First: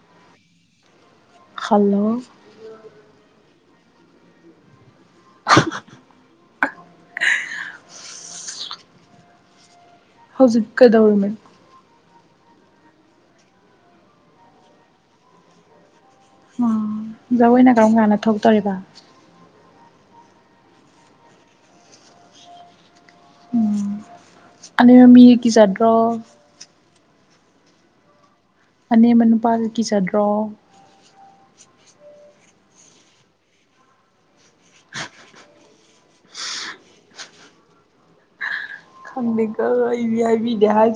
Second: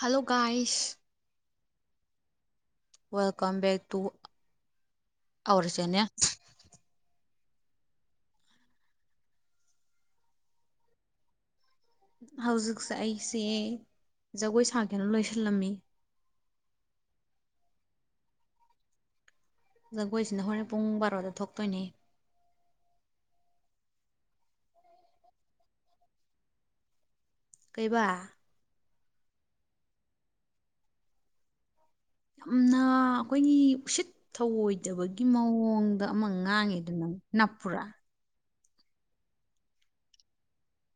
hello ꯀꯥ ꯑꯏꯁ hello welcome back ꯇꯔ ꯆꯅ ꯍꯧꯖꯤꯛ ꯀꯗꯧꯔꯤꯃꯤ ꯍꯧꯖꯤꯛꯁꯦ ꯑꯩꯁꯦ ꯖꯒꯣꯏ ꯁꯥꯒꯦꯅ ꯂꯣꯏꯁꯤꯜꯂꯝꯃꯤ ꯎꯝ ꯖꯒꯣꯏꯅ ꯀꯔꯝ ꯀꯥꯟꯗ ꯊꯣꯛꯇꯣꯔꯤꯕ ꯖꯒꯣꯏꯁꯤꯅ ꯍꯣꯔꯦꯟ ꯄꯨꯡ ꯕꯥꯔꯣꯗ ꯊꯣꯛꯇꯣꯏꯅꯦ ꯑ ꯃꯃꯤꯒꯤꯖꯥꯗ꯭ꯔꯣ ꯀꯩꯕ ꯑ ꯃꯦꯅꯨ ꯄꯥꯒꯀꯤ ꯆꯠꯗ꯭ꯔꯣ ꯌꯥꯝꯅ ꯑꯩꯈꯣꯏꯒꯤ ꯎꯁꯤꯠ ꯊꯑꯣꯏꯗꯕꯒꯤ ꯃꯑꯣꯡꯗ ꯑꯃ ꯉꯥꯡꯉꯦꯗ ꯅꯪ ꯅꯞꯄꯥ ꯈꯪ ꯀꯕꯤꯥꯏ ꯌ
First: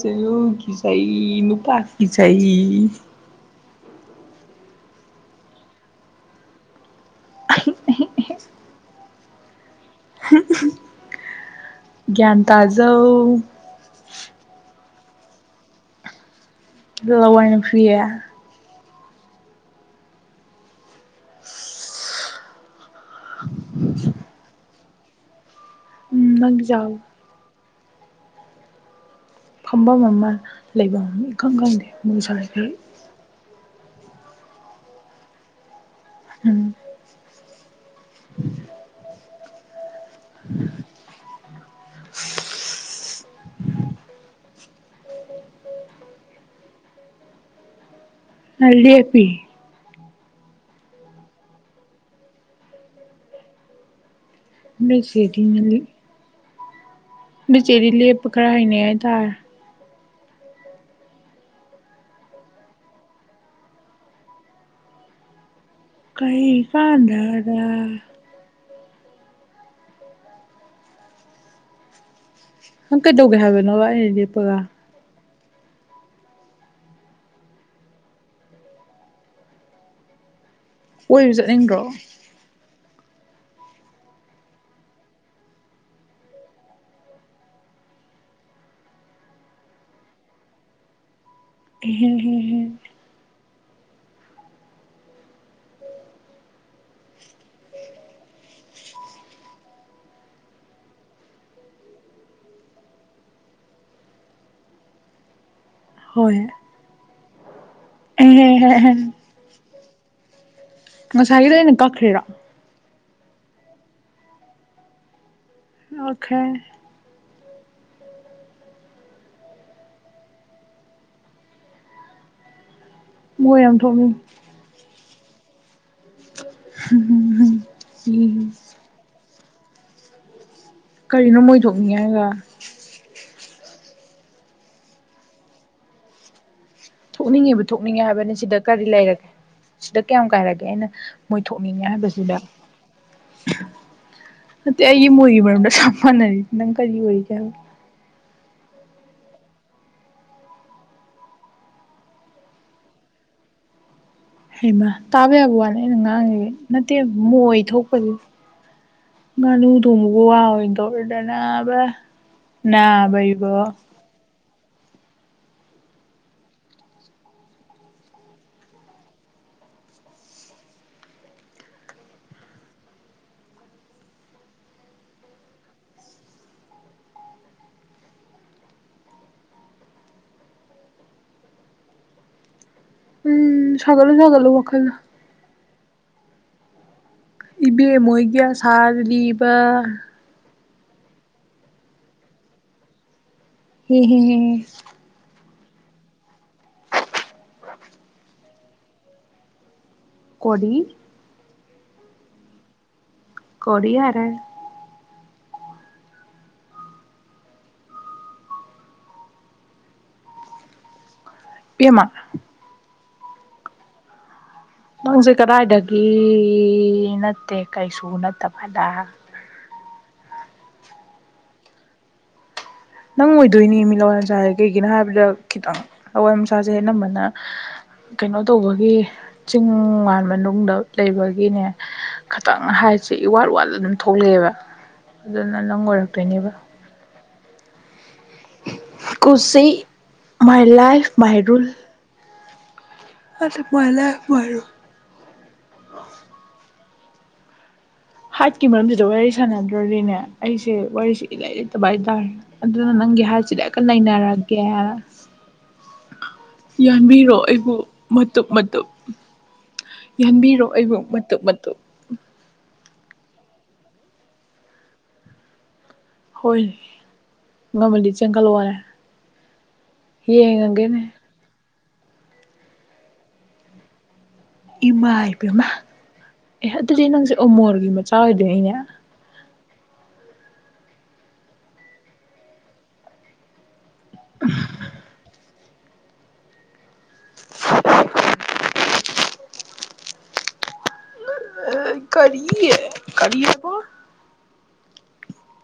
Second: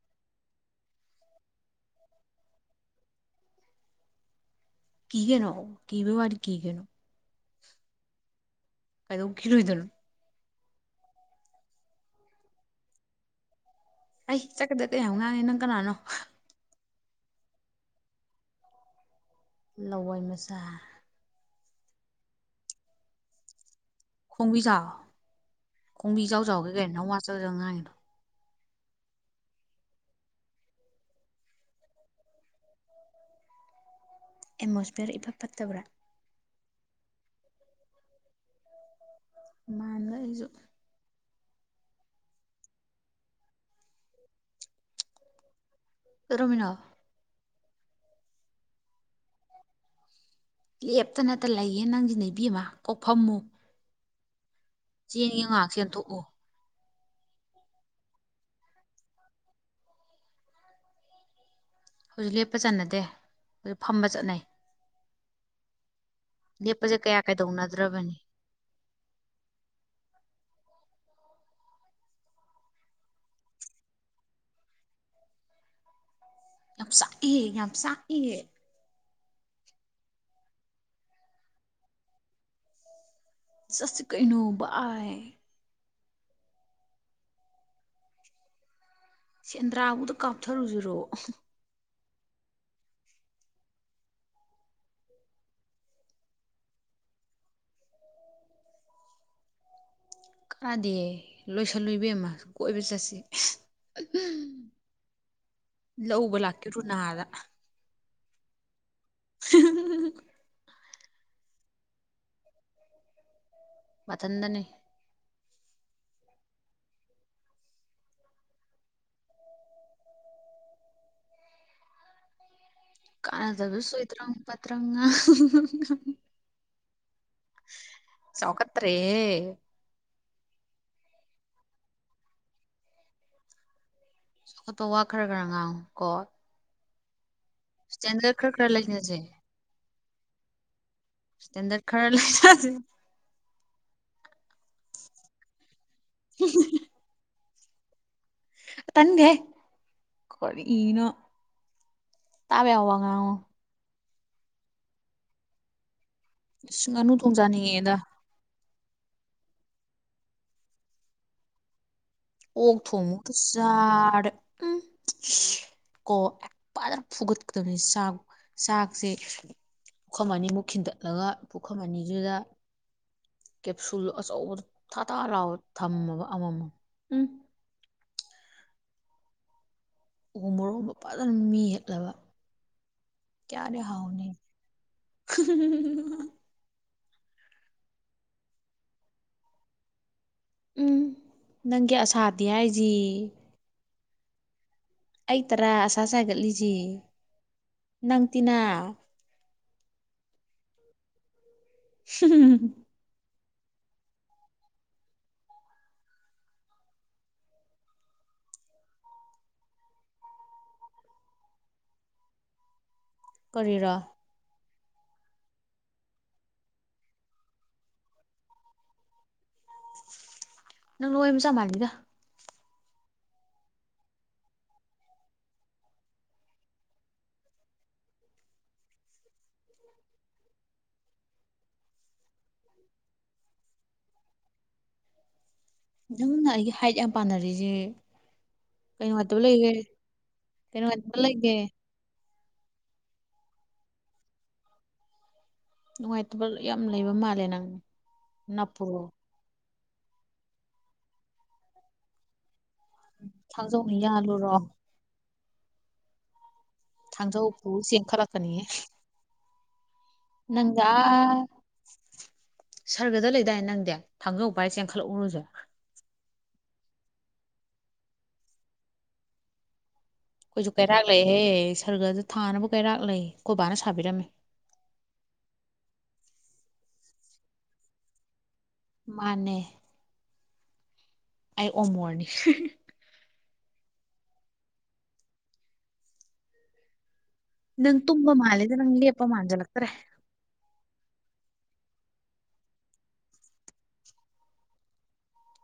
ꯆꯍꯤ ꯅꯨꯄꯥ ꯀ ꯆ ꯀ ꯀꯩꯅꯣ ꯀ ꯕꯥ ꯋꯥꯔꯤ ꯀ ꯀꯩꯅꯣ ꯀꯥꯏꯗ ꯎ ꯈꯈꯤꯔꯣꯏꯗꯅꯣ [unintelligible] ꯒꯌꯥꯟ ꯇꯥꯖꯧ ꯑꯩ ꯆꯠꯀꯗ ꯀꯌꯥꯨ ꯉꯥꯡꯉꯦ ꯅꯪ ꯀꯅꯥꯅꯣ ꯑꯗꯨ ꯂꯋꯥꯅ ꯐꯦ ꯂꯋꯥꯏ ꯃꯆꯥ ꯈꯣꯡꯕꯤꯖꯥꯎ ꯎꯝ ꯅꯪꯒꯤ ꯈꯣꯡꯕꯤꯖꯥꯎꯖꯥꯎꯒꯦ ꯀꯩꯅ ꯅ ꯆꯥꯎ ꯋꯥ ꯆꯗꯉꯥꯡꯉꯅꯣ ꯐꯝꯐꯝ ꯑꯃ ꯂꯩꯐꯝ ꯏꯈꯪ ꯈꯪꯗꯦ ꯃꯨꯁꯈꯩ ꯑꯦꯠꯃꯣꯁꯐꯤꯌꯔ ꯏꯐꯠ ꯐꯠꯇꯕ꯭ꯔꯥ ꯎꯝ ꯃꯥꯟꯕꯅꯕ ꯑꯩꯁꯨ [unintelligible] ꯔꯣꯃꯤꯅꯥ ꯑꯜꯗꯤ ꯑꯦ ꯄꯤ ꯂꯦꯞꯇꯅꯇ ꯂꯩꯌꯦꯦ ꯅꯪꯁꯤ ꯅꯩꯕꯤ ꯑꯃ ꯀꯣꯛꯐꯝꯃꯨ ꯎ ꯁꯤꯔꯤ ꯃꯜꯂꯤ ꯆꯦꯟꯊꯣꯛꯎ ꯆꯦꯔꯤ ꯂꯦꯄ ꯀꯔꯥꯏꯅꯦ ꯍꯥꯏ ꯇꯔ ꯍꯧꯖꯤꯛ ꯂꯦꯞꯄ ꯆꯠꯅꯗꯦ ꯍꯧ ꯐꯝꯕ ꯆꯠꯅꯩ ꯀꯩ ꯂꯦꯞꯄꯁꯦ ꯀꯌꯥ ꯀꯥꯟꯗꯥꯗꯥ ꯀꯩꯗꯧꯅꯗ꯭ꯔꯕꯅꯤ ꯀꯗꯧꯒ ꯍꯥꯏꯕꯅ ꯋꯥꯗꯤꯄꯒ ꯌꯥꯝ ꯁ ꯌꯥꯝ ꯁ ꯀꯣꯏꯁꯨ ꯆꯠꯅꯤꯡꯗ꯭ꯔꯣ ꯁ꯭ꯔꯤ ꯀꯅꯣ ꯕꯥꯏ ꯁꯦꯟꯗ꯭ꯔꯥꯕꯨꯗ ꯀꯥꯞꯊꯔꯨꯖꯨꯔꯣ ꯀ ꯍ ꯀꯥꯗꯦ ꯂꯣꯏꯁꯜꯂꯣꯏꯕ ꯑꯃ ꯀꯣꯏꯕ ꯆꯠꯁꯤ [unintelligible] ꯂ ꯎꯕ ꯂꯥꯛꯀꯦ ꯔꯨꯅꯥꯗ ꯎꯝꯝ ꯉꯁꯥꯍꯤꯗ ꯅꯨꯀꯥ ꯈꯦꯔꯥ ꯃꯊꯟꯗꯅꯤ ꯑꯣꯈꯣꯏ ꯃꯣꯏ ꯌꯥꯝ ꯊꯣꯛꯅꯤꯡ ꯀꯔꯗꯕꯁꯨꯣꯏꯠꯇꯔ ꯄꯠꯇ꯭ꯔ ꯎ ꯆꯥꯎꯈꯠꯇ꯭ꯔꯦꯍꯦ ꯀꯅ ꯃꯣꯏꯁꯨꯅꯤ ꯍꯥꯏꯒꯥ ꯣꯠꯇꯣ ꯋꯥ ꯈꯔ ꯈꯔ ꯉꯥꯡ ꯀꯣ ꯊꯣꯛꯅꯤꯡꯉꯤꯕ ꯊꯣꯛꯅꯤꯡꯉꯦ ꯍꯥꯏꯕꯅꯤ ꯏꯁꯇꯦꯟꯗꯔꯠ ꯈꯔ ꯁꯤꯗ ꯈꯔ ꯀꯔꯤ ꯂꯩꯅꯁꯦ ꯂꯩꯔꯒꯦ ꯁꯤꯗ ꯀꯌꯥꯝ ꯀꯥꯏꯔꯒꯦ ꯑꯩꯅ ꯃꯣꯏ ꯏꯁꯇꯦꯟꯗꯔꯠ ꯊꯣꯛꯅꯤꯡꯉꯦ ꯈꯔ ꯍꯥꯏꯕꯁꯤꯗ ꯂꯩꯖꯁꯦ ꯅꯠꯇꯦ ꯑꯩꯒꯤ ꯃꯣꯏꯒꯤ ꯃꯔꯝꯗ ꯆꯞ ꯃꯥꯟꯅꯔꯤꯁ ꯅꯪ ꯀꯔꯤ ꯑꯣꯏꯔꯤꯒꯦ ꯍꯥꯏꯕꯣ ꯇꯟꯦ ꯀꯅꯣ ꯇꯥꯕꯦ ꯌꯥꯕꯉ ꯍꯩꯃ ꯇꯥꯕ ꯌꯥꯕ ꯋꯥꯂ ꯑꯩꯅ ꯉꯥꯡꯉꯤꯕ ꯑꯁ ꯅꯠꯇꯦ ꯉꯥꯅꯨ ꯊꯣꯡ ꯃꯣꯏ ꯆꯥꯅꯤꯡꯉꯦꯗ ꯊꯣꯛꯄꯗꯤ ꯉꯅ ꯊꯒꯨ ꯑꯣꯏꯗꯧꯗꯅꯦꯕ ꯑꯣꯛꯛꯇꯣꯛꯇꯖꯔ ꯎ ꯀꯣ ꯐꯖꯅ ꯐꯨꯒꯠꯀꯗꯕꯅꯤ ꯆꯥꯛ ꯆꯥꯛꯁꯦ ꯄꯨꯈꯝ ꯑꯅꯤꯃꯨꯛ ꯈꯤꯟꯗꯠꯂꯒ ꯄꯨꯈꯝ ꯑꯅꯤꯗꯨꯗ ꯀꯦꯞꯁꯨꯜ ꯑꯆꯧꯕ ꯊꯥ ꯊꯥ ꯂꯥꯎ ꯊꯝꯃꯕ ꯑꯃꯃꯝ ꯎꯝ ꯎꯍ ꯃꯣꯔꯣꯕ ꯐꯖꯅ ꯃꯤ ꯍꯠꯂꯕ ꯎꯝ ꯁꯀꯂꯦ ꯒꯂꯣ ꯋꯥꯈꯥꯏꯗ ꯏꯕꯦꯝ ꯃꯣꯏꯒꯤ ꯁꯥꯔꯤꯕ ꯎꯝ ꯅꯪꯒꯤ ꯑꯁꯥꯗꯤ ꯍꯥꯏꯁꯤ ꯎꯝ ꯍꯝ ꯑꯩ ꯇꯔꯥ ꯑꯁꯥ ꯁꯥꯒꯠꯂꯤꯁꯤ ꯅꯪ ꯇꯤꯅꯥ ꯀꯣꯔꯤ ꯍꯝ ꯀꯣꯗꯤ ꯍꯔꯦ ꯄꯃ ꯀꯔ ꯅꯪꯁꯦ ꯀꯗꯥꯥꯏꯗꯒꯤ ꯅꯠꯇꯦ ꯀꯩꯁꯨ ꯅꯠꯇꯕꯗ ꯅꯪ ꯂꯣꯏ ꯃꯆꯥ ꯃꯥꯟꯜꯂꯤꯗ ꯅꯪ ꯑꯣꯏꯗꯣꯏꯅꯦ ꯃꯤ ꯂꯋꯥꯏ ꯃꯁꯥꯁꯦ ꯀꯩꯒꯤꯅꯣ ꯍꯥꯏꯕꯗ ꯈꯤꯇꯪ ꯂꯋꯥꯏ ꯃꯁꯥꯁꯦ ꯑꯅꯝꯕꯅ ꯀꯩꯅꯣ ꯇꯧꯕꯒꯤ ꯆꯤꯡ ꯃꯥꯟꯕ ꯃꯅꯨꯡꯗ ꯂꯩꯕꯒꯤꯅꯦ ꯈꯤꯇꯪ ꯍꯥꯏ ꯁꯦ ꯏ ꯋꯥꯠ ꯋꯥꯠꯂ ꯑꯗꯨꯝ ꯊꯣꯛꯂꯛꯑꯦꯕ ꯑꯗꯨꯅ ꯅꯪ ꯅꯪꯅ ꯑꯣꯏꯔꯛꯇꯣꯏꯅꯦꯕ ꯑꯩꯒꯤ ꯍꯥꯏꯠ ꯌꯥꯝ ꯄꯥꯟꯅꯔꯤꯁꯦ ꯀꯩ ꯅꯨꯡꯉꯥꯏꯇꯕ ꯀꯨꯁꯤ ꯂꯩꯒꯦ ꯃꯥꯏ ꯀꯩ ꯂꯥꯏꯐ ꯅꯨꯡꯉꯥꯏꯇꯕ ꯂꯩꯒꯦ ꯃꯥꯏꯔꯨꯜ ꯑꯄꯣꯏꯂꯦ ꯍꯥꯏꯣ ꯑ ꯁꯝ ꯂꯩꯕ ꯃꯥꯜꯂꯦ ꯅꯪꯅꯦ ꯍꯥꯠꯀꯤ ꯃꯔꯝꯁꯤꯗ ꯋꯥꯔꯤ ꯁꯥꯟꯅꯗ꯭ꯔꯣꯔꯤꯅꯦ ꯑꯩꯁꯦ ꯋꯥꯔꯤꯁꯦ ꯏꯂꯥꯏ ꯂꯩꯇꯕ ꯍꯥꯏꯇꯥꯔꯦ ꯑꯗꯨꯅ ꯅꯪꯒꯤ ꯍꯥꯏꯁꯤꯗ ꯑꯩꯀ ꯊꯥꯡꯖꯧꯅ ꯌꯥꯜꯂꯨꯔꯣ ꯅꯩꯅꯔꯒꯦꯁ ꯌꯥꯟꯕꯤꯔꯣ ꯊꯥꯡꯖꯧ ꯄꯨ ꯑꯩꯕꯨ ꯃꯇꯨꯞ ꯃꯇꯨꯞ ꯌꯥꯟꯕꯤꯔꯣ ꯅꯟꯖ ꯑꯩꯕꯨ ꯃꯇꯨꯞ ꯃꯇꯨꯞ ꯁꯔꯒꯗ ꯂꯩꯗꯥꯏ ꯅꯪꯗꯤ ꯊꯥꯡꯒ ꯄ ꯍꯥꯏꯔ ꯆꯦꯟꯈꯠꯂꯛꯎꯔꯨꯁꯨ ꯍꯣꯏ ꯉꯝꯃꯗꯤ ꯆꯦꯟꯒꯠꯂꯛꯑꯣꯔꯦ ꯑꯩꯈꯣꯏꯁꯨ ꯀꯩꯔꯥꯛ ꯂꯩꯍꯦꯍꯦ ꯁꯔꯒꯗ ꯊꯥꯅꯕ ꯀꯩꯔꯥꯛ ꯂꯩ ꯀꯣ ꯕꯥꯅ ꯁꯥꯕꯤꯔꯝꯃꯤ ꯏꯃꯥ ꯏꯕꯃ ꯑꯦ ꯑꯗꯨꯗꯤ ꯅꯪꯁꯦ ꯎꯃꯣꯔꯒꯤ ꯃꯆꯥ ꯑꯣꯏꯗꯣꯏꯅꯦꯅꯦ ꯃꯥꯅꯦ ꯑꯩ ꯑꯣꯃꯣꯔꯅꯤ [unintelligible] ꯅꯪ ꯇꯨꯝꯕ ꯃꯥꯂꯗ ꯅꯪ ꯂꯤ ꯑꯄꯥ ꯃꯥꯥꯟꯖꯂ ꯑꯇꯔꯦ ꯑ ꯀꯔꯤ ꯀꯔꯤ ꯄꯣ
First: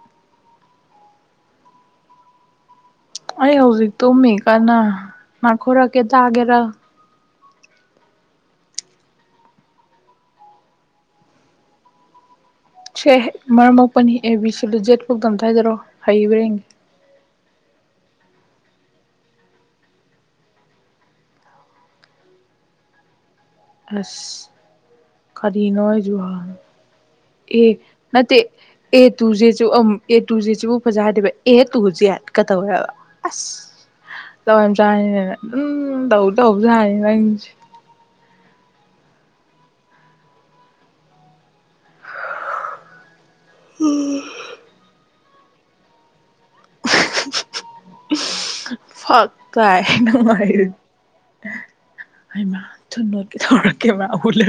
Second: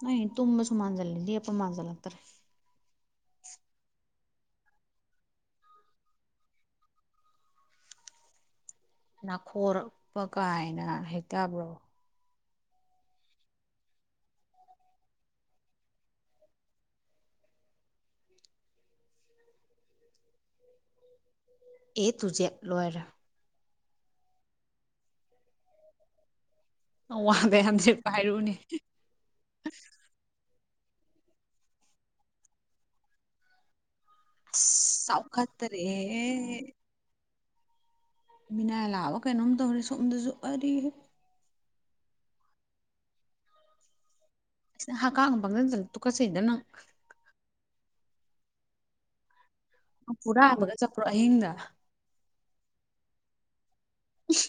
ꯅ ꯇꯨꯃꯁꯨꯃꯥꯟꯖꯗꯤ ꯑ ꯃꯥꯅꯖꯂꯥꯛꯇꯥꯔꯦ ꯀꯅꯥ ꯃꯥ ꯈꯔ ꯀꯦ ꯇꯒꯦꯔ ꯅꯥꯈꯣꯔꯛꯄ ꯀꯥꯏꯅ ꯍꯩꯛꯇꯕ꯭ꯔꯣ ꯁꯦ ꯃꯔꯝ ꯃꯄꯅꯤ ꯑꯦ ꯕꯤ ꯁꯤꯂꯨ ꯦꯠ ꯐꯧꯛꯇ ꯑꯝꯇ ꯍꯥꯏꯖꯔꯛꯑꯣ ꯍꯩꯕ꯭ꯔꯦ [unintelligible] ꯑꯦ ꯇꯨꯖꯦ ꯂꯣꯏꯔ ꯑꯁ ꯀꯅꯣꯏ ꯖꯨꯍꯥꯟ ꯋꯥꯡꯗꯩ ꯑꯦ ꯍꯟꯗ꯭ꯔꯦꯠꯄꯨ ꯅ ꯍꯥꯏꯔꯛꯎꯅꯦ ꯑꯦ ꯇꯨꯦ ꯑ ꯇꯨꯦ ꯑꯣꯖꯥ ꯍꯥꯏꯗꯤꯕ ꯑꯦ ꯇꯨ ꯍꯧꯖꯤꯛ ꯌꯥꯠꯀ ꯇꯧꯔꯕ ꯑꯁ ꯇꯧ ꯑꯁ ꯆꯅꯦ ꯆꯥꯎꯈꯠꯇꯔꯦꯍꯦ ꯑꯗꯨꯝ ꯇꯧ ꯇꯧꯁꯨꯅꯤ ꯂꯁꯦ ꯃꯤꯅꯥꯏ ꯂꯥꯛꯑꯕ ꯀꯩꯅꯣꯝ ꯇꯧꯔꯦ ꯁꯣꯝꯗꯁꯨ ꯋꯥꯔꯤꯔꯤ ꯎꯝ ꯍ ꯀꯥꯒꯝ ꯄꯥꯡꯪꯗ ꯆ ꯇꯗꯨꯀꯁꯤꯗꯅꯪ ꯍꯨꯔꯥꯟꯕꯒ ꯆꯠꯄ꯭ꯔꯣ ꯑꯍꯤꯡꯗ ꯐꯛꯥꯏꯅꯅꯨꯡꯉꯥꯏꯃ [unintelligible] ꯀ ꯍꯕꯨꯂ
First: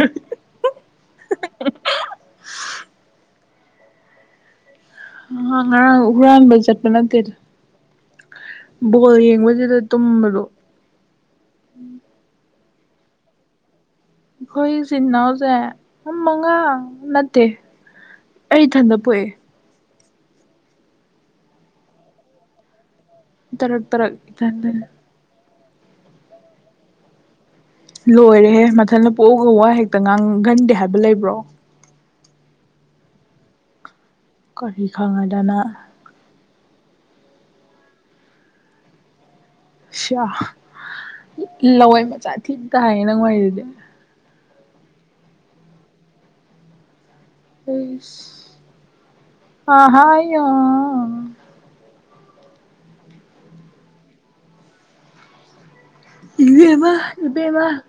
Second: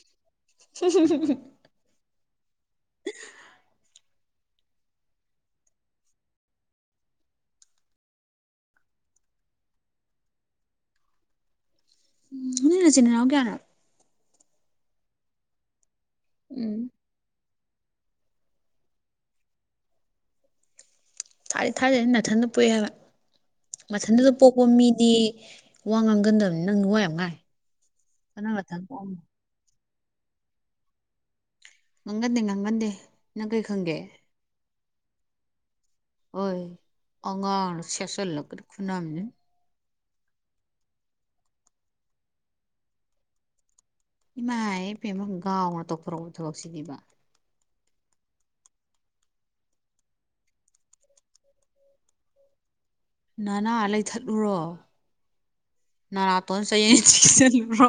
ꯍꯔꯥꯟꯕ ꯆꯠꯄ ꯅꯇꯦꯗ ꯕꯣꯜ ꯌꯦꯡꯕꯁꯤꯗ ꯇꯨꯝꯕꯗꯣ ꯅꯤꯅꯆꯤꯟꯅꯦꯅ ꯀꯌꯥꯔ ꯈꯣꯏ ꯁꯤꯖꯤꯅꯥ ꯍꯧꯖꯦ ꯑꯃ ꯃꯉꯥ ꯎꯝ ꯅꯠꯇꯦ ꯑꯩ ꯏꯊꯟꯗ ꯄꯣꯛꯑꯦ ꯊꯥꯔꯤ ꯊꯥꯔꯦꯗꯤ ꯃꯅꯥꯊꯟꯗ ꯄꯣꯛꯑꯦ ꯍꯥꯏꯕ ꯇꯔꯛ ꯇꯔꯛ ꯃꯊꯟꯗꯨꯗ ꯄꯣꯛꯄ ꯏꯊꯟꯗ ꯃꯤꯗꯤ ꯋꯥꯉꯅꯒꯟꯗꯕꯅꯤ ꯅꯪꯅꯅꯨꯡ ꯋꯥꯝꯍꯥꯏ ꯂꯣꯏꯔꯦꯍꯦ ꯃꯊꯟꯗ ꯄꯣꯛꯑꯒ ꯋꯥ ꯍꯦꯛꯇ ꯉꯥꯡꯒꯟꯗꯦ ꯍꯥꯏꯕ ꯂꯩꯕ꯭ꯔꯣ ꯉꯪꯒꯟꯗꯦ ꯉꯥꯡꯒꯟꯗꯦ ꯅꯪ ꯀꯩ ꯈꯪꯒꯦ ꯀꯔꯤ ꯈꯪꯉꯗꯅ ꯍꯣꯏ ꯑꯉꯥꯡ ꯁꯦꯁꯜ ꯂꯧ ꯈꯨꯅꯥꯝ ꯁꯤꯌꯥ ꯂꯧꯑꯣꯏ ꯃꯆꯥ ꯊꯤ ꯇ ꯍꯥꯏꯌꯦ ꯅꯪꯉꯥꯏꯁꯤꯗꯤ ꯏꯃꯥ ꯏ ꯄ ꯑꯃ ꯒꯥꯎꯅ ꯇꯧꯊꯣꯔꯛꯄ ꯊꯕꯛꯁꯤꯅꯦꯕ ꯑꯍ ꯅꯅꯥ ꯂꯩꯊꯠꯂꯨꯔꯣ ꯅꯅꯥꯇꯣꯟ ꯏꯕ ꯑꯃ ꯆꯌꯦꯠ ꯏꯕ ꯑꯃ ꯆꯤꯛꯁꯤꯜꯂꯨꯔꯣ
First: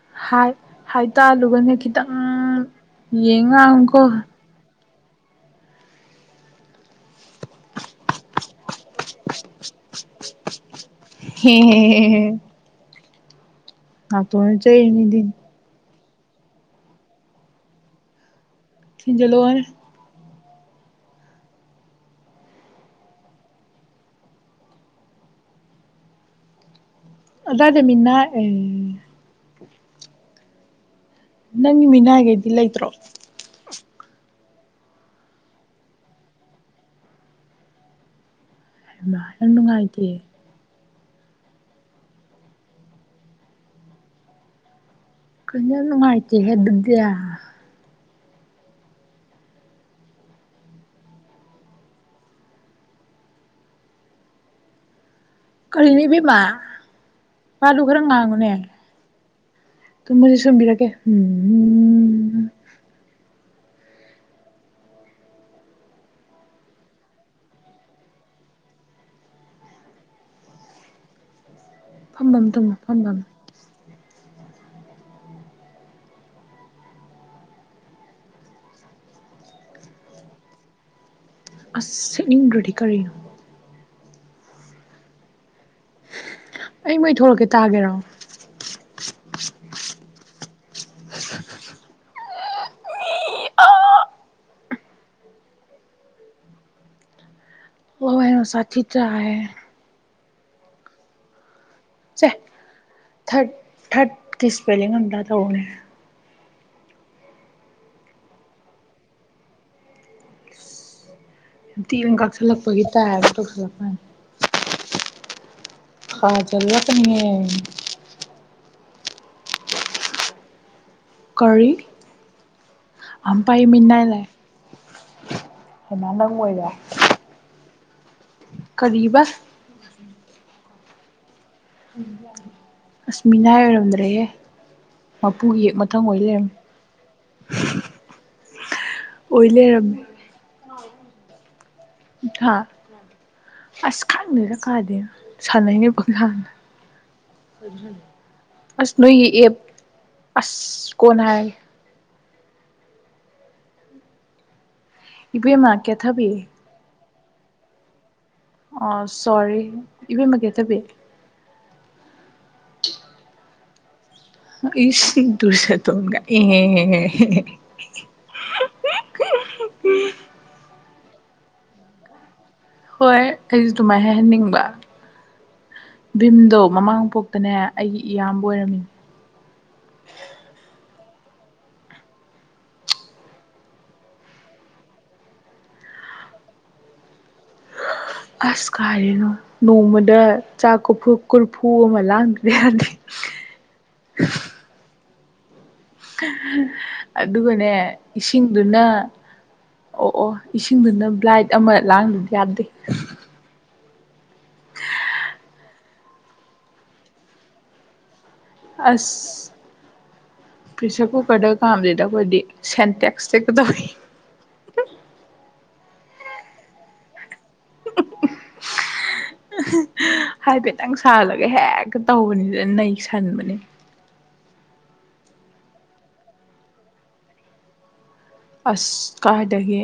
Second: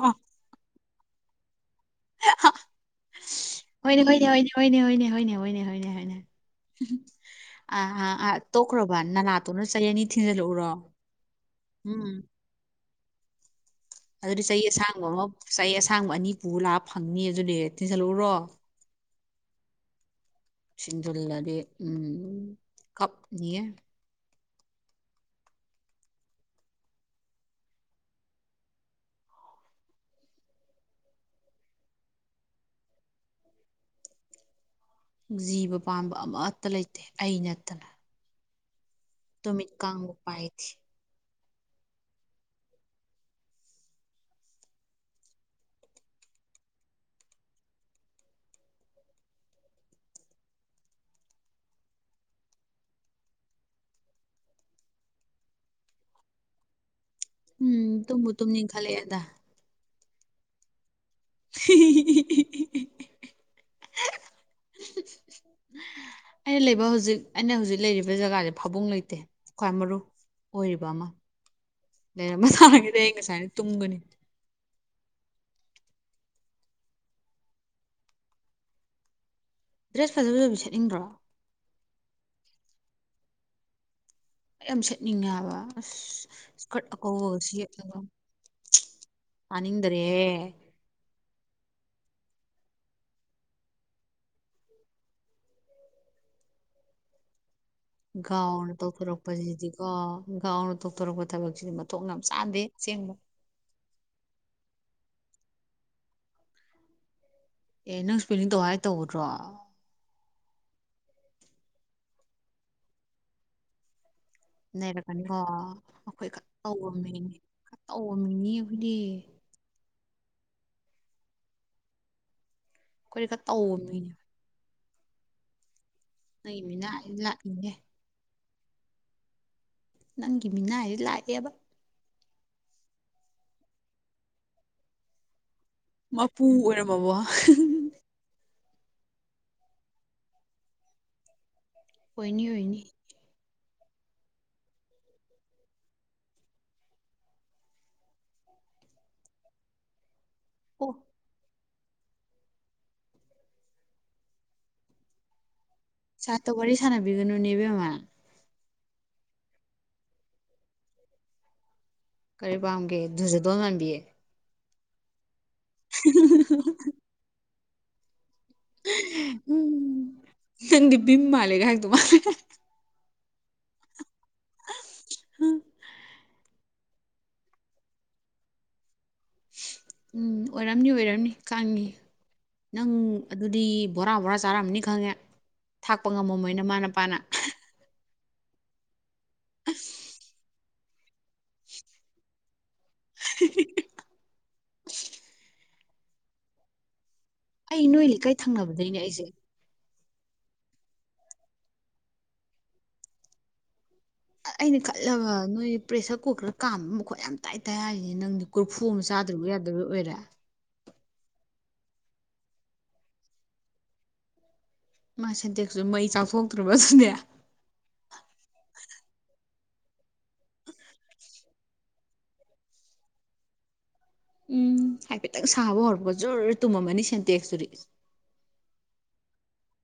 ꯍꯥꯏꯇꯥꯜꯂꯨꯒꯅꯦ ꯈꯤꯇꯪ ꯌꯦꯉ ꯑꯃꯀꯣ ꯍꯅꯦ ꯍꯣꯏꯅꯦ ꯍꯅꯦ ꯍꯅꯦ ꯑ ꯇꯣꯛꯈ꯭ꯔꯣꯕ ꯅꯅꯥꯥꯠꯇꯣꯅ ꯆꯍꯤ ꯑꯅꯤ ꯊꯤꯟꯖꯤꯜꯂꯛꯎꯔꯣ ꯍꯝ ꯑꯗꯨꯗꯤ ꯆꯍꯤ ꯑꯁꯥꯡꯕ ꯆꯩꯔꯤꯅꯤꯗꯤ ꯑꯃ ꯆꯍꯤ ꯑꯁꯥꯡꯕ ꯑꯅꯤ ꯄꯨ ꯂꯥꯛꯑ ꯐꯪꯅꯤ ꯑꯗꯨꯅꯦ ꯇꯤꯟꯖꯜꯂꯎꯨꯔꯣ ꯖꯂꯣ ꯁꯤꯟꯗꯨꯜꯂꯔꯤ ꯀꯞ ꯌꯦꯌꯦ ꯑꯗꯃꯤꯅꯥ ꯑꯦ ꯅꯪꯒꯤ ꯃꯤꯅꯥꯏꯈꯩꯗꯤ ꯂꯩꯇ꯭ꯔꯣ ꯖꯤꯕ ꯄꯥꯟꯕ ꯑꯃꯠꯇ ꯂꯩꯇꯦ ꯑꯩ ꯅꯠꯇꯅ ꯃ ꯌꯥꯝ ꯇꯨꯃꯤꯠ ꯅꯨꯡꯉꯥꯏꯇꯦ ꯀꯥꯡꯕꯨ ꯄꯥꯏꯗꯦ ꯀꯩꯅꯅ ꯃꯥꯥꯏꯇ ꯍꯦ ꯑꯗꯨꯗꯤꯌꯥ ꯀꯔꯅꯦ ꯃꯥ ꯐꯥꯨ ꯎꯝ ꯇꯨꯝꯕꯨ ꯈꯨꯔꯝꯅꯉꯣꯅꯦ ꯇꯨꯝꯅꯤꯡꯈꯠꯂꯛꯑꯦꯗ ꯑꯗꯨ ꯃꯣꯏꯁꯦ ꯁꯣꯟꯕꯤꯔꯒꯦ ꯍ ꯑꯩꯅ ꯂꯩꯕ ꯍꯧꯖꯤꯛ ꯑꯩꯅ ꯍꯧꯖꯤꯛ ꯂꯩꯔꯤꯕ ꯖꯒꯥꯁꯦ ꯐꯥꯕꯨꯡ ꯂꯩꯇꯦ ꯈ꯭ꯋꯥꯏ ꯃꯔꯨ ꯑꯣꯏꯔꯤꯕ ꯑꯃ ꯐꯝꯕꯝ ꯂꯩꯔꯝꯕ ꯇꯨꯝꯃꯣ ꯇꯥꯔꯒꯗꯤ ꯑꯩ ꯐꯝꯕꯝ ꯉꯁꯥꯏꯅ ꯇꯨꯝꯒꯅꯤ ꯕꯤꯔꯠ ꯐꯖꯕ ꯑꯣꯏꯕꯤ ꯁꯠꯅꯤꯡꯗ꯭ꯔꯣ ꯗ꯭ꯔꯙ ꯀꯔꯤ ꯌꯥꯝ ꯁꯦꯠꯅꯤꯡꯉꯦꯕ ꯑꯁ ꯏꯁꯀꯔꯠ ꯑꯩ ꯃꯩ ꯑꯀꯧꯕꯒ ꯊꯣꯛꯂꯛꯀꯦ ꯇꯥꯒꯦꯔꯣ ꯌꯦꯠꯂꯒ ꯑꯅꯤꯗꯔꯦ ꯋꯥ ꯋꯥ ꯍꯥꯏꯅꯣ ꯒꯥꯎꯅ ꯁꯥꯊꯤ ꯆꯥꯍꯦ ꯇꯧꯊꯣꯔꯛꯄꯁꯤꯗꯤꯀꯣ ꯒꯥꯎꯅ ꯇꯧꯊꯣꯔꯛꯄ ꯊꯕꯛꯁꯤꯗꯤ ꯃꯊꯣꯡ ꯌꯥꯝ ꯁꯦ ꯆꯥꯗꯦ ꯑꯁꯦꯡꯕ ꯊꯔꯠ ꯊꯔꯠꯀꯤ ꯏꯁꯄꯦꯂꯤꯡ ꯑꯝꯗꯥ ꯇꯧꯕꯅꯦ ꯑꯦ ꯅꯪ ꯁꯨꯄꯦꯅꯤꯡ ꯇꯧ ꯍꯥꯏ ꯇꯗ꯭ꯔꯣ ꯌꯥꯝꯇꯤ ꯀꯥꯁꯤꯜꯂꯛꯄꯒꯤ ꯇꯥꯏꯅ ꯇꯧꯁꯜꯂꯛꯄꯅꯤ ꯂꯩꯔꯛꯀꯅꯤ ꯍꯣ ꯑꯩꯈꯣꯏ ꯈ ꯀꯥꯖꯜꯂꯛꯀꯅꯤꯍꯦ ꯇꯧ ꯃꯤꯅꯤ ꯃꯤꯅꯤ ꯑꯗꯤ ꯀꯔꯤ ꯑꯩꯈꯣꯏꯗꯤ ꯑ ꯈꯔ ꯄ ꯏ ꯇꯧꯕ ꯃꯤꯅꯥꯥꯏ ꯃꯤꯅꯦ ꯂꯩ ꯑ ꯃꯤ ꯂꯥꯛꯦ ꯀꯔꯤꯕ ꯅꯪꯒꯤ ꯃꯤꯅ ꯍꯥꯏꯗꯤ ꯂꯥꯛꯑꯦꯕ ꯑꯁꯃꯤꯅꯥ ꯑꯣꯏꯔꯝꯗ꯭ꯔꯦꯦ ꯄꯨꯨꯒꯤ ꯍꯦꯛ ꯃꯊꯪ ꯑꯣꯏ ꯃꯄꯨ ꯂꯩꯔꯝꯃꯤ ꯑꯣꯏꯔꯝꯃꯕꯣ ꯑꯣꯏꯂ ꯑꯣꯏꯣꯏꯅꯤ ꯑꯣꯏꯅꯤ ꯑꯁ ꯈꯪꯅꯔ ꯀꯥꯗꯦ ꯁꯥꯟꯅꯅꯦꯕꯖꯥꯟꯅ ꯑꯁ ꯅ ꯑꯦ ꯑꯣ ꯑꯁ ꯀꯅ ꯍꯥꯏ ꯏꯕ ꯃꯥ ꯁꯔꯇ ꯋꯥꯔꯤꯔꯤ ꯁꯥꯟꯕꯤꯒꯅꯨ ꯅꯕ ꯃꯥ ꯑ ꯁꯣꯔꯤ ꯏꯕꯦꯝꯃꯒꯦ ꯊꯕꯤ ꯀꯔꯤ ꯄꯥꯝꯒꯦ ꯑꯗꯨꯁꯨꯗꯣꯟ ꯃꯥꯟꯕꯤꯌꯦ ꯏ ꯁꯤꯗꯨꯁ ꯇꯣꯡꯒ ꯑꯦ ꯎꯝ ꯆꯗꯤ ꯕꯤꯃ ꯂꯩꯦꯒ ꯍꯥꯏꯒ ꯇ ꯃꯥ ꯍꯣꯏ ꯑꯩꯁꯨ ꯑꯗꯨꯃꯥꯏꯅ ꯍꯥꯏꯍꯟꯅꯤꯡꯕ ꯚꯤꯝꯗꯣ ꯃꯃꯥꯡꯄꯣꯛꯇꯅꯦ ꯑꯩꯒꯤ ꯏꯌꯥꯝꯕ ꯑꯣꯏꯔꯝꯃꯤꯅꯦ ꯎꯝ ꯑꯣꯏꯔꯝꯅꯤ ꯑꯣꯏꯔꯝꯅꯤ ꯀꯪꯉꯤ ꯅꯪ ꯑꯗꯨꯗꯤ ꯕꯣꯔꯥ ꯕꯣꯔꯥ ꯆꯥꯔꯝꯃꯅꯤ ꯈꯪꯉꯦ ꯊꯥꯛꯄ ꯉꯝꯃꯝꯃꯣꯏꯅ ꯃꯥꯅꯄꯥꯅ ꯑꯁ ꯀꯦ ꯅꯣꯡꯃꯨꯗ ꯆꯥꯛ ꯀꯐꯨ ꯀꯨꯔꯐꯨ ꯑꯃ ꯂꯥꯡꯗ꯭ꯔꯦ ꯍꯥꯏꯗꯤ ꯑꯗꯨꯒꯅꯦ ꯑꯩ ꯅꯣꯏ ꯂꯩꯀꯥꯏ ꯏꯁꯤꯡꯗꯨꯅ ꯊꯪꯅꯕꯗꯩꯅꯦ ꯑꯩꯁꯦ ꯑꯣ ꯏꯁꯤꯡꯗꯨꯅ ꯕ꯭ꯂꯥꯏꯠ ꯑꯃ ꯂꯥꯡꯗꯨꯗꯤ ꯌꯥꯗꯦ ꯑꯩꯅ ꯈꯜꯂꯕ ꯅꯣꯏ ꯄ꯭ꯔꯦꯁꯔ ꯀꯨꯀꯔ ꯀꯥꯝꯕ ꯑꯃ ꯃꯈꯣꯠ ꯌꯥꯝ ꯇꯥꯏ ꯇꯥꯏ ꯍꯥꯏꯔꯤꯅꯦ ꯅꯪꯗꯤ ꯀꯣꯔꯨꯔꯐꯨ ꯑꯃ ꯆꯥꯗ꯭ꯔꯔꯤꯕꯕꯨ ꯑꯁ ꯌꯥꯗꯕꯒꯤ ꯑꯣꯏꯔꯦ ꯄ꯭ꯔꯦꯁꯔ ꯀꯨꯀꯔꯗ ꯀꯥꯝꯁꯤꯗ ꯑꯩꯈꯣꯏꯗꯤ ꯁꯦꯟꯇꯦꯛꯁꯇ ꯀꯩꯗꯧꯋꯤ ꯃꯥ ꯁꯟꯗꯦꯛꯁꯨ ꯃꯩ ꯆꯥꯊꯣꯛꯇ꯭ꯔꯨꯕꯁꯨꯅꯦ ꯍꯥꯏꯐꯦꯠꯇꯪ ꯁꯥꯜꯂꯒ ꯍꯦꯛꯇ ꯇꯧꯕꯅꯤ ꯑꯗꯨꯅ ꯅꯩ ꯁꯟꯕꯅꯦ ꯎꯝ ꯍꯥꯏꯐꯦꯠꯇꯪ ꯁꯥꯕ ꯍꯧꯔꯛꯄ ꯖ ꯇꯨꯝꯃꯝꯃꯅꯤ ꯁꯦꯟꯇꯦꯛꯁꯇꯨꯔꯤ ꯑꯁ ꯀꯥꯏꯗꯒꯤ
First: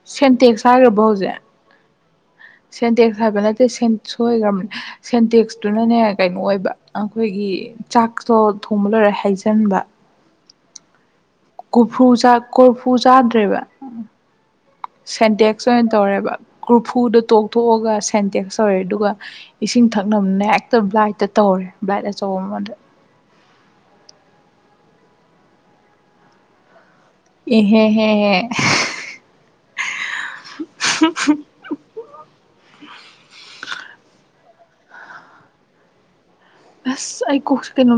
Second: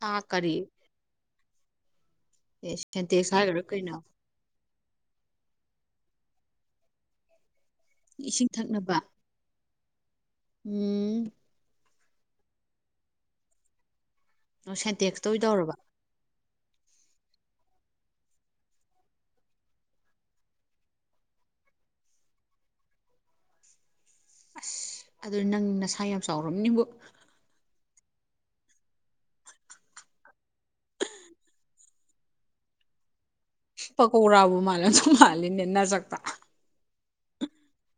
ꯆꯥꯛ ꯀꯔꯤ ꯁꯦꯟꯇꯦꯛꯁ ꯍꯥꯏꯈ꯭ꯔꯕꯣ ꯍꯧꯖꯤꯛ ꯑꯦ ꯁꯦꯟꯇꯦꯛꯁ ꯍꯥꯏꯕ ꯍꯥꯏꯈꯔꯥ ꯅꯠꯇꯦ ꯀꯩꯅꯣ ꯁꯣꯏꯈ꯭ꯔꯕ ꯁꯦꯟꯇꯦꯛꯁꯇꯨꯅꯅꯦ ꯀꯩꯅꯣ ꯑꯣꯏꯕ ꯑꯩꯈꯣꯏꯒꯤ ꯆꯥꯛꯇꯣ ꯏꯁꯤꯡ ꯊꯣꯡꯕ ꯊꯛꯅꯕ ꯂꯣꯏꯔꯦ ꯍꯩꯖꯤꯟꯕ ꯎꯝ ꯀꯣꯔꯐꯨ ꯀꯣꯔꯐꯨ ꯆꯥꯗ꯭ꯔꯦꯕ ꯑꯣ ꯁꯦꯟꯇꯦꯛꯁꯇ ꯑꯣꯏ ꯁꯦꯟꯇꯦꯛꯁ ꯇꯧꯔꯕ ꯑꯣꯏꯅ ꯇꯧꯔꯦꯕ꯭ꯔ ꯐꯨꯗ ꯇꯣꯛꯊꯣꯛꯑꯒ ꯁꯦꯟꯇꯦꯛꯁ ꯇꯧꯔꯦ ꯑꯗꯨꯒ ꯏꯁꯤꯡ ꯊꯛꯅꯕꯅ ꯍꯦꯛꯇ ꯂꯥꯏꯠꯇ ꯇꯧꯔꯦ ꯚꯔꯁꯨꯗ ꯑꯁ ꯑꯗꯨ ꯅꯪ ꯅꯁꯥ ꯌꯥꯝ ꯆꯥꯎꯔꯕꯝ ꯅꯤꯡꯕꯨ ꯑꯦꯍꯦ ꯍ ꯍ [unintelligible] ꯃꯥꯅꯁꯨ ꯃꯥꯜꯂꯤꯅꯤ ꯅ ꯆ ꯑ ꯑꯩ ꯀꯨꯣꯛ ꯀꯩꯅꯣ